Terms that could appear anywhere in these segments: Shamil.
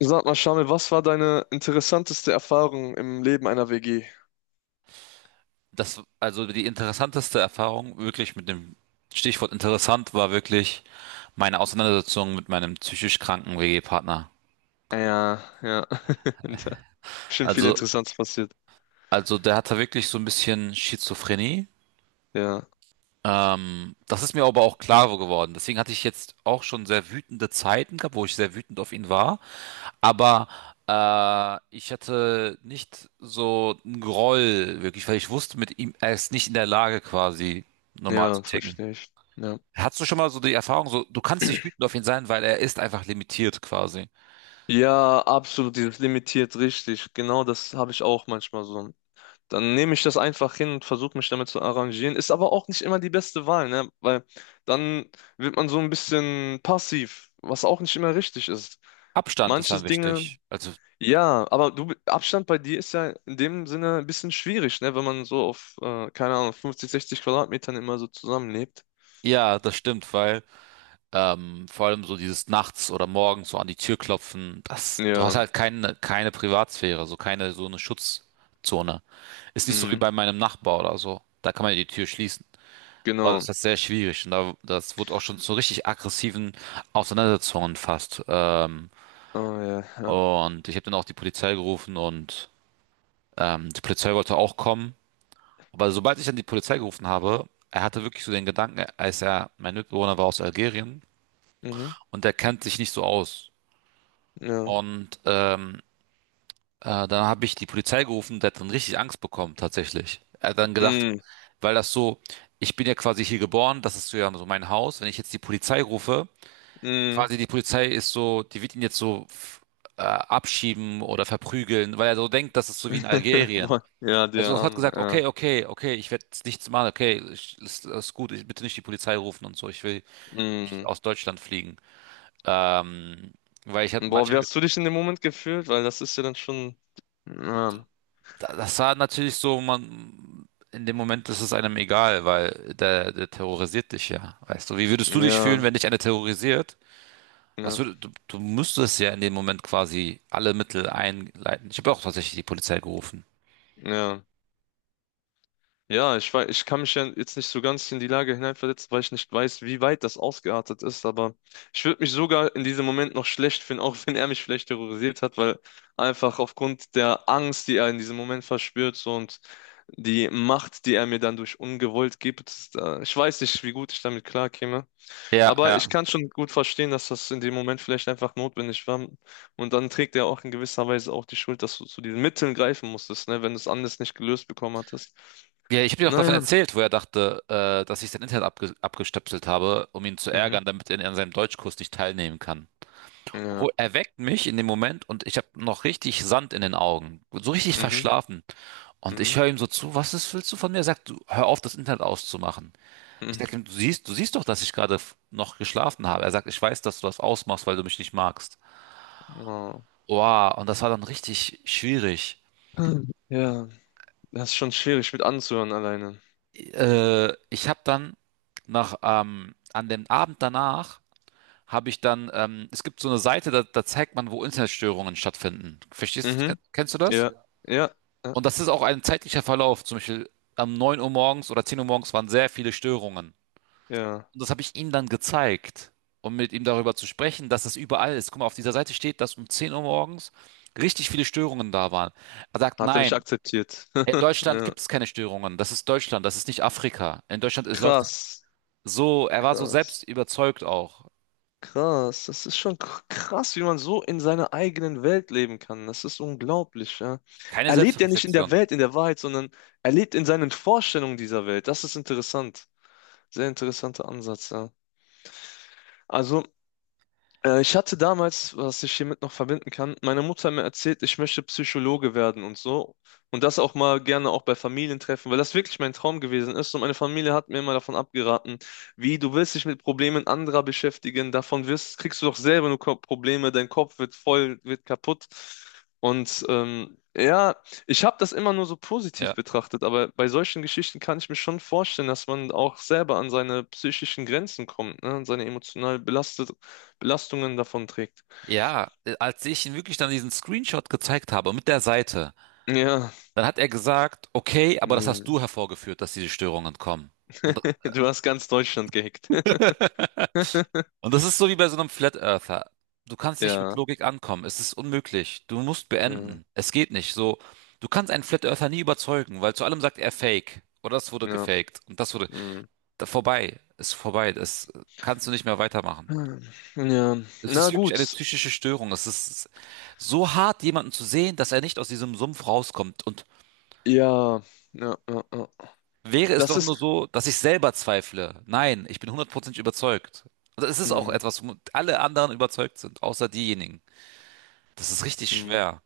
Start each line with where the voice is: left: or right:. left: Sag mal, Shamil, was war deine interessanteste Erfahrung im Leben einer WG?
right: Das, also die interessanteste Erfahrung, wirklich mit dem Stichwort interessant, war wirklich meine Auseinandersetzung mit meinem psychisch kranken WG-Partner.
left: Ja, ja. Da bestimmt viel
right: Also,
left: Interessantes passiert.
right: also der hatte wirklich so ein bisschen Schizophrenie.
left: Ja,
right: Das ist mir aber auch klar geworden. Deswegen hatte ich jetzt auch schon sehr wütende Zeiten gehabt, wo ich sehr wütend auf ihn war. Aber ich hatte nicht so einen Groll wirklich, weil ich wusste mit ihm, er ist nicht in der Lage quasi normal
left: ja,
right: zu ticken.
left: verstehe ich. Ja.
right: Hast du schon mal so die Erfahrung, so du kannst nicht wütend auf ihn sein, weil er ist einfach limitiert quasi.
left: Ja, absolut, dieses limitiert richtig. Genau das habe ich auch manchmal so. Dann nehme ich das einfach hin und versuche mich damit zu arrangieren. Ist aber auch nicht immer die beste Wahl, ne? Weil dann wird man so ein bisschen passiv, was auch nicht immer richtig ist.
right: Abstand ist dann
left: Manches Dinge.
right: wichtig. Also
left: Ja, aber du, Abstand bei dir ist ja in dem Sinne ein bisschen schwierig, ne? Wenn man so auf, keine Ahnung, 50, 60 Quadratmetern immer so zusammenlebt.
right: ja, das stimmt, weil vor allem so dieses nachts oder morgens so an die Tür klopfen, das, du hast
left: Ja,
right: halt keine Privatsphäre, so keine so eine Schutzzone. Ist nicht so wie
left: mm,
right: bei meinem Nachbar oder so. Da kann man ja die Tür schließen. Aber das ist
left: genau.
right: halt sehr schwierig und da, das wurde auch schon zu richtig aggressiven Auseinandersetzungen fast.
left: Oh ja, ja.
right: Und ich habe dann auch die Polizei gerufen und die Polizei wollte auch kommen. Aber sobald ich dann die Polizei gerufen habe, er hatte wirklich so den Gedanken, als er, mein Mitbewohner war aus Algerien
left: Mhm,
right: und er kennt sich nicht so aus.
left: ja.
right: Und dann habe ich die Polizei gerufen, der hat dann richtig Angst bekommen, tatsächlich. Er hat dann gedacht,
left: Mm,
right: weil das so, ich bin ja quasi hier geboren, das ist so ja so mein Haus, wenn ich jetzt die Polizei rufe,
left: mm.
right: quasi die Polizei ist so, die wird ihn jetzt so abschieben oder verprügeln, weil er so denkt, das ist so wie in Algerien.
left: Boah, ja,
right: Also
left: der
right: sofort
left: Arme,
right: gesagt,
left: ja.
right: okay, okay, okay, ich werde nichts machen, okay, ich, ist gut, ich, bitte nicht die Polizei rufen und so, ich will
left: Mm.
right: aus Deutschland fliegen. Ähm, Weil ich hatte
left: Boah, wie
right: manche,
left: hast du dich in dem Moment gefühlt? Weil das ist ja dann schon. Ja,
right: das war natürlich so, man, in dem Moment ist es einem egal, weil der, der terrorisiert dich ja, weißt du. Wie würdest du dich
left: ja,
right: fühlen, wenn dich einer terrorisiert? Was
left: ja,
right: würd, du, du müsstest ja in dem Moment quasi alle Mittel einleiten. Ich habe auch tatsächlich die Polizei gerufen.
left: ja. Ja, ich weiß, ich kann mich ja jetzt nicht so ganz in die Lage hineinversetzen, weil ich nicht weiß, wie weit das ausgeartet ist, aber ich würde mich sogar in diesem Moment noch schlecht finden, auch wenn er mich vielleicht terrorisiert hat, weil einfach aufgrund der Angst, die er in diesem Moment verspürt so, und die Macht, die er mir dann durch Ungewollt gibt, ich weiß nicht, wie gut ich damit klarkäme,
right: Ja,
left: aber ich
right: ja.
left: kann schon gut verstehen, dass das in dem Moment vielleicht einfach notwendig war und dann trägt er auch in gewisser Weise auch die Schuld, dass du zu diesen Mitteln greifen musstest, ne, wenn du es anders nicht gelöst bekommen hattest.
right: Ja, ich habe dir auch davon
left: Naja.
right: erzählt, wo er dachte, dass ich sein Internet abgestöpselt habe, um ihn zu
left: Mhm.
right: ärgern, damit er an seinem Deutschkurs nicht teilnehmen kann.
left: Ja.
right: Er weckt mich in dem Moment und ich habe noch richtig Sand in den Augen, so richtig
left: Mhm.
right: verschlafen. Und ich
left: Mhm.
right: höre ihm so zu, was ist, willst du von mir? Er sagt, du, hör auf, das Internet auszumachen. Ich sage ihm, du siehst doch, dass ich gerade noch geschlafen habe. Er sagt, ich weiß, dass du das ausmachst, weil du mich nicht magst.
left: Mhm. Oh.
right: Wow, und das war dann richtig schwierig.
left: Hm. Ja, das ist schon schwierig mit anzuhören alleine.
right: Ich habe dann nach, an dem Abend danach habe ich dann, es gibt so eine Seite, da, da zeigt man, wo Internetstörungen stattfinden. Verstehst,
left: Mhm.
right: kennst du das?
left: Ja.
right: Ja.
left: Ja. Ja.
right: Und das ist auch ein zeitlicher Verlauf. Zum Beispiel am 9 Uhr morgens oder 10 Uhr morgens waren sehr viele Störungen.
left: Ja.
right: Und das habe ich ihm dann gezeigt, um mit ihm darüber zu sprechen, dass das überall ist. Guck mal, auf dieser Seite steht, dass um 10 Uhr morgens richtig viele Störungen da waren. Er sagt,
left: Hat er nicht
right: nein,
left: akzeptiert.
right: in Deutschland
left: Ja.
right: gibt es keine Störungen. Das ist Deutschland, das ist nicht Afrika. In Deutschland ist, läuft es
left: Krass.
right: so. Er war so
left: Krass.
right: selbst überzeugt auch.
left: Krass. Das ist schon krass, wie man so in seiner eigenen Welt leben kann. Das ist unglaublich, ja.
right: Keine
left: Er lebt ja nicht in
right: Selbstreflexion.
left: der
right: Ja,
left: Welt, in der Wahrheit, sondern er lebt in seinen Vorstellungen dieser Welt. Das ist interessant. Sehr interessanter Ansatz, ja. Also, ich hatte damals, was ich hiermit noch verbinden kann, meine Mutter hat mir erzählt, ich möchte Psychologe werden und so. Und das auch mal gerne auch bei Familientreffen, weil das wirklich mein Traum gewesen ist. Und meine Familie hat mir immer davon abgeraten, wie du willst dich mit Problemen anderer beschäftigen, davon wirst, kriegst du doch selber nur Probleme, dein Kopf wird voll, wird kaputt. Und ja, ich habe das immer nur so positiv
right: ja.
left: betrachtet, aber bei solchen Geschichten kann ich mir schon vorstellen, dass man auch selber an seine psychischen Grenzen kommt, ne? An seine emotional belastet, Belastungen davon trägt.
right: Ja, als ich ihm wirklich dann diesen Screenshot gezeigt habe mit der Seite,
left: Ja,
right: dann hat er gesagt, okay, aber das hast
left: nee.
right: du hervorgeführt, dass diese Störungen kommen. Und,
left: Du hast ganz Deutschland gehackt.
right: und das ist so wie bei so einem Flat Earther. Du kannst nicht mit
left: Ja,
right: Logik ankommen. Es ist unmöglich. Du musst
left: ja,
right: beenden. Es geht nicht. So, du kannst einen Flat Earther nie überzeugen, weil zu allem sagt er Fake. Oder das wurde
left: ja.
right: gefaked. Und das wurde
left: Mm.
right: da, vorbei. Ist vorbei. Das kannst du nicht mehr weitermachen.
left: Ja,
right: Es ist
left: na
right: wirklich eine
left: gut.
right: psychische Störung. Es ist so hart, jemanden zu sehen, dass er nicht aus diesem Sumpf rauskommt. Und
left: Ja, ja, ja, ja.
right: wäre es
left: Das
right: doch
left: ist.
right: nur so, dass ich selber zweifle. Nein, ich bin hundertprozentig überzeugt. Also es ist auch
left: Mm,
right: etwas, wo alle anderen überzeugt sind, außer diejenigen. Das ist richtig
left: mm.
right: schwer.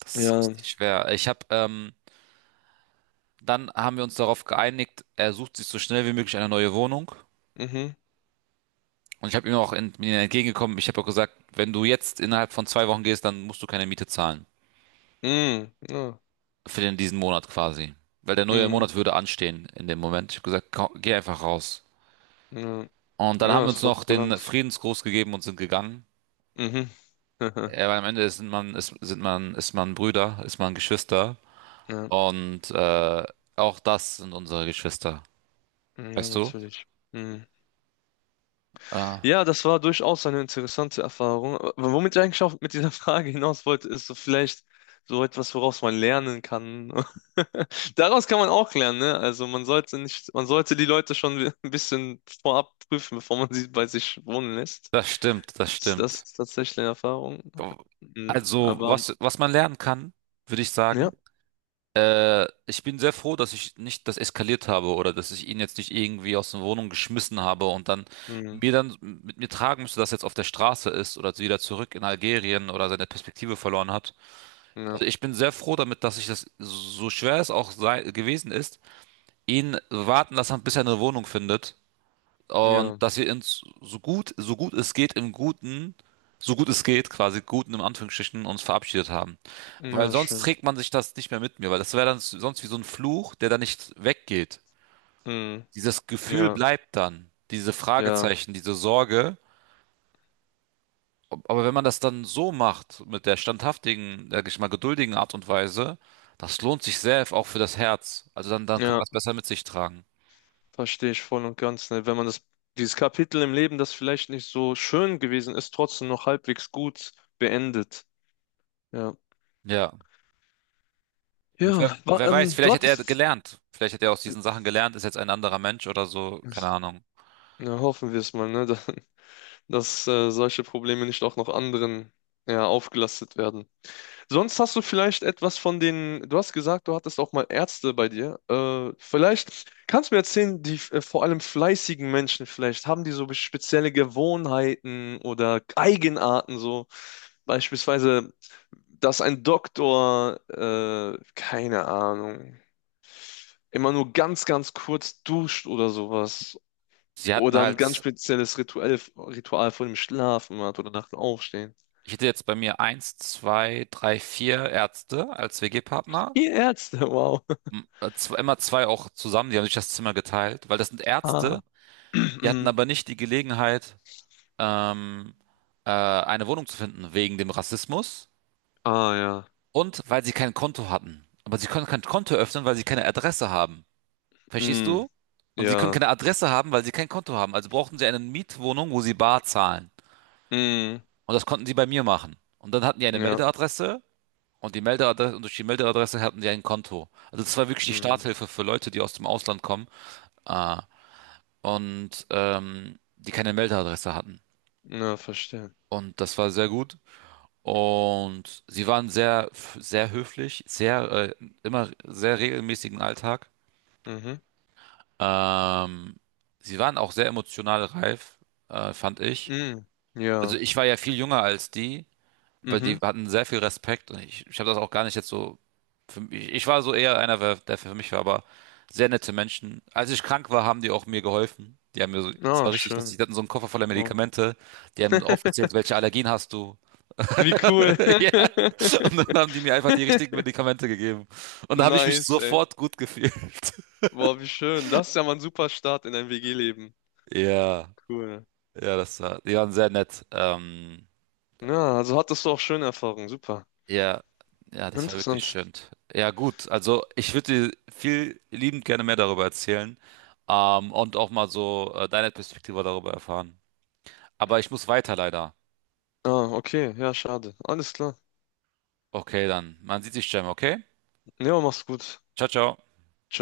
right: Das ist
left: Ja,
right: richtig schwer. Ich habe, dann haben wir uns darauf geeinigt, er sucht sich so schnell wie möglich eine neue Wohnung.
left: mhm.
right: Und ich habe ihm auch ent mir entgegengekommen. Ich habe auch gesagt, wenn du jetzt innerhalb von 2 Wochen gehst, dann musst du keine Miete zahlen.
left: Mm, ja,
right: Für den, diesen Monat quasi. Weil der neue
left: mm,
right: Monat würde anstehen in dem Moment. Ich habe gesagt, komm, geh einfach raus.
left: ja,
right: Und dann haben
left: ja,
right: wir uns
left: ist doch
right: Noch den
left: kulant.
right: Friedensgruß gegeben und sind gegangen.
left: Mhm.
right: Ja, weil am Ende ist man, ist, sind man, ist man Brüder, ist man Geschwister.
left: Ja,
right: Und auch das sind unsere Geschwister.
left: ja,
right: Weißt du?
left: natürlich. Mm.
right: Äh,
left: Ja, das war durchaus eine interessante Erfahrung. Aber womit ich eigentlich auch mit dieser Frage hinaus wollte, ist so vielleicht so etwas, woraus man lernen kann. Daraus kann man auch lernen, ne? Also man sollte nicht, man sollte die Leute schon ein bisschen vorab prüfen, bevor man sie bei sich wohnen lässt.
right: Das stimmt, das
left: Ist das
right: stimmt.
left: tatsächlich eine Erfahrung? Mhm,
right: Also,
left: aber
right: was man lernen kann, würde ich sagen.
left: ja,
right: Ich bin sehr froh, dass ich nicht das eskaliert habe oder dass ich ihn jetzt nicht irgendwie aus der Wohnung geschmissen habe und dann
left: mhm,
right: mir dann mit mir tragen müsste, dass er jetzt auf der Straße ist oder wieder zurück in Algerien oder seine Perspektive verloren hat.
left: ja,
right: Also ich bin sehr froh damit, dass ich das, so schwer es auch sei, gewesen ist, ihn warten lassen, bis er eine Wohnung findet. Und
left: ja,
right: dass wir uns so gut, so gut es geht, im Guten, so gut es geht, quasi Guten im Anführungsstrichen, uns verabschiedet haben. Weil
left: ja,
right: sonst
left: schön.
right: trägt man sich das nicht mehr mit mir, weil das wäre dann sonst wie so ein Fluch, der dann nicht weggeht.
left: Mhm,
right: Dieses Gefühl
left: ja,
right: bleibt dann. Diese
left: ja,
right: Fragezeichen, diese Sorge. Aber wenn man das dann so macht, mit der standhaftigen, sag ich mal, geduldigen Art und Weise, das lohnt sich sehr, auch für das Herz. Also dann kann man
left: ja.
right: das besser mit sich tragen.
left: Verstehe ich voll und ganz, ne? Wenn man das, dieses Kapitel im Leben, das vielleicht nicht so schön gewesen ist, trotzdem noch halbwegs gut beendet. Ja.
right: Ja. Und wer,
left: Ja,
right: wer weiß,
left: du
right: vielleicht hat er
left: hattest.
right: gelernt. Vielleicht hat er aus diesen Sachen gelernt, ist jetzt ein anderer Mensch oder so. Keine Ahnung.
left: Ja, hoffen wir es mal, ne? Dass, solche Probleme nicht auch noch anderen ja, aufgelastet werden. Sonst hast du vielleicht etwas von den, du hast gesagt, du hattest auch mal Ärzte bei dir. Vielleicht kannst du mir erzählen, die vor allem fleißigen Menschen vielleicht, haben die so spezielle Gewohnheiten oder Eigenarten so? Beispielsweise, dass ein Doktor, keine Ahnung, immer nur ganz, ganz kurz duscht oder sowas.
right: Sie hatten
left: Oder ein ganz
right: halt,
left: spezielles Ritual, Ritual vor dem Schlafen hat oder nach dem Aufstehen.
right: ich hätte jetzt bei mir eins, zwei, drei, vier Ärzte als WG-Partner.
left: Ihr Ärzte, wow.
right: Immer zwei auch zusammen, die haben sich das Zimmer geteilt, weil das sind
left: Ah.
right: Ärzte, die hatten aber nicht die Gelegenheit, ähm, eine Wohnung zu finden wegen dem Rassismus
left: Ah ja.
right: und weil sie kein Konto hatten. Aber sie können kein Konto öffnen, weil sie keine Adresse haben. Verstehst
left: Mm,
right: du? Und sie können
left: ja.
right: keine Adresse haben, weil sie kein Konto haben. Also brauchten sie eine Mietwohnung, wo sie bar zahlen.
left: Mm,
right: Und das konnten sie bei mir machen. Und dann hatten die eine
left: ja.
right: Meldeadresse und die Meldeadresse und durch die Meldeadresse hatten sie ein Konto. Also das war wirklich die
left: Mm,
right: Starthilfe für Leute, die aus dem Ausland kommen äh, und die keine Meldeadresse hatten.
left: ja, verstehe.
right: Und das war sehr gut. Und sie waren sehr, sehr höflich, sehr, immer sehr regelmäßigen Alltag.
left: Mhm.
right: Ähm, Sie waren auch sehr emotional reif, fand ich.
left: Mm,
right: Also
left: ja.
right: ich war ja viel jünger als die, weil die
left: Mhm.
right: hatten sehr viel Respekt und ich habe das auch gar nicht jetzt so. Für mich, ich war so eher einer, der für mich war, aber sehr nette Menschen. Als ich krank war, haben die auch mir geholfen. Die haben mir so, es
left: Ah,
right: war richtig lustig,
left: schön.
right: die hatten so einen Koffer voller
left: Wow.
right: Medikamente, die haben aufgezählt, welche Allergien hast du.
left: Wie cool.
right: Ja. Und dann haben die mir einfach die richtigen Medikamente gegeben. Und da habe ich mich
left: Nice, ey.
right: sofort gut gefühlt.
left: Boah, wie schön. Das ist ja mal ein super Start in ein WG-Leben.
right: Ja,
left: Cool.
right: ja, das war, die waren sehr nett.
left: Ja, also hattest du auch schöne Erfahrungen. Super.
right: Ja, ja, das war wirklich
left: Interessant.
right: schön. Ja, gut, also ich würde dir viel liebend gerne mehr darüber erzählen, und auch mal so deine Perspektive darüber erfahren. Aber ich muss weiter leider.
left: Ah, okay. Ja, schade. Alles klar.
right: Okay, dann. Man sieht sich, Jam, okay?
left: Ja, mach's gut.
right: Ciao, ciao.
left: Ciao.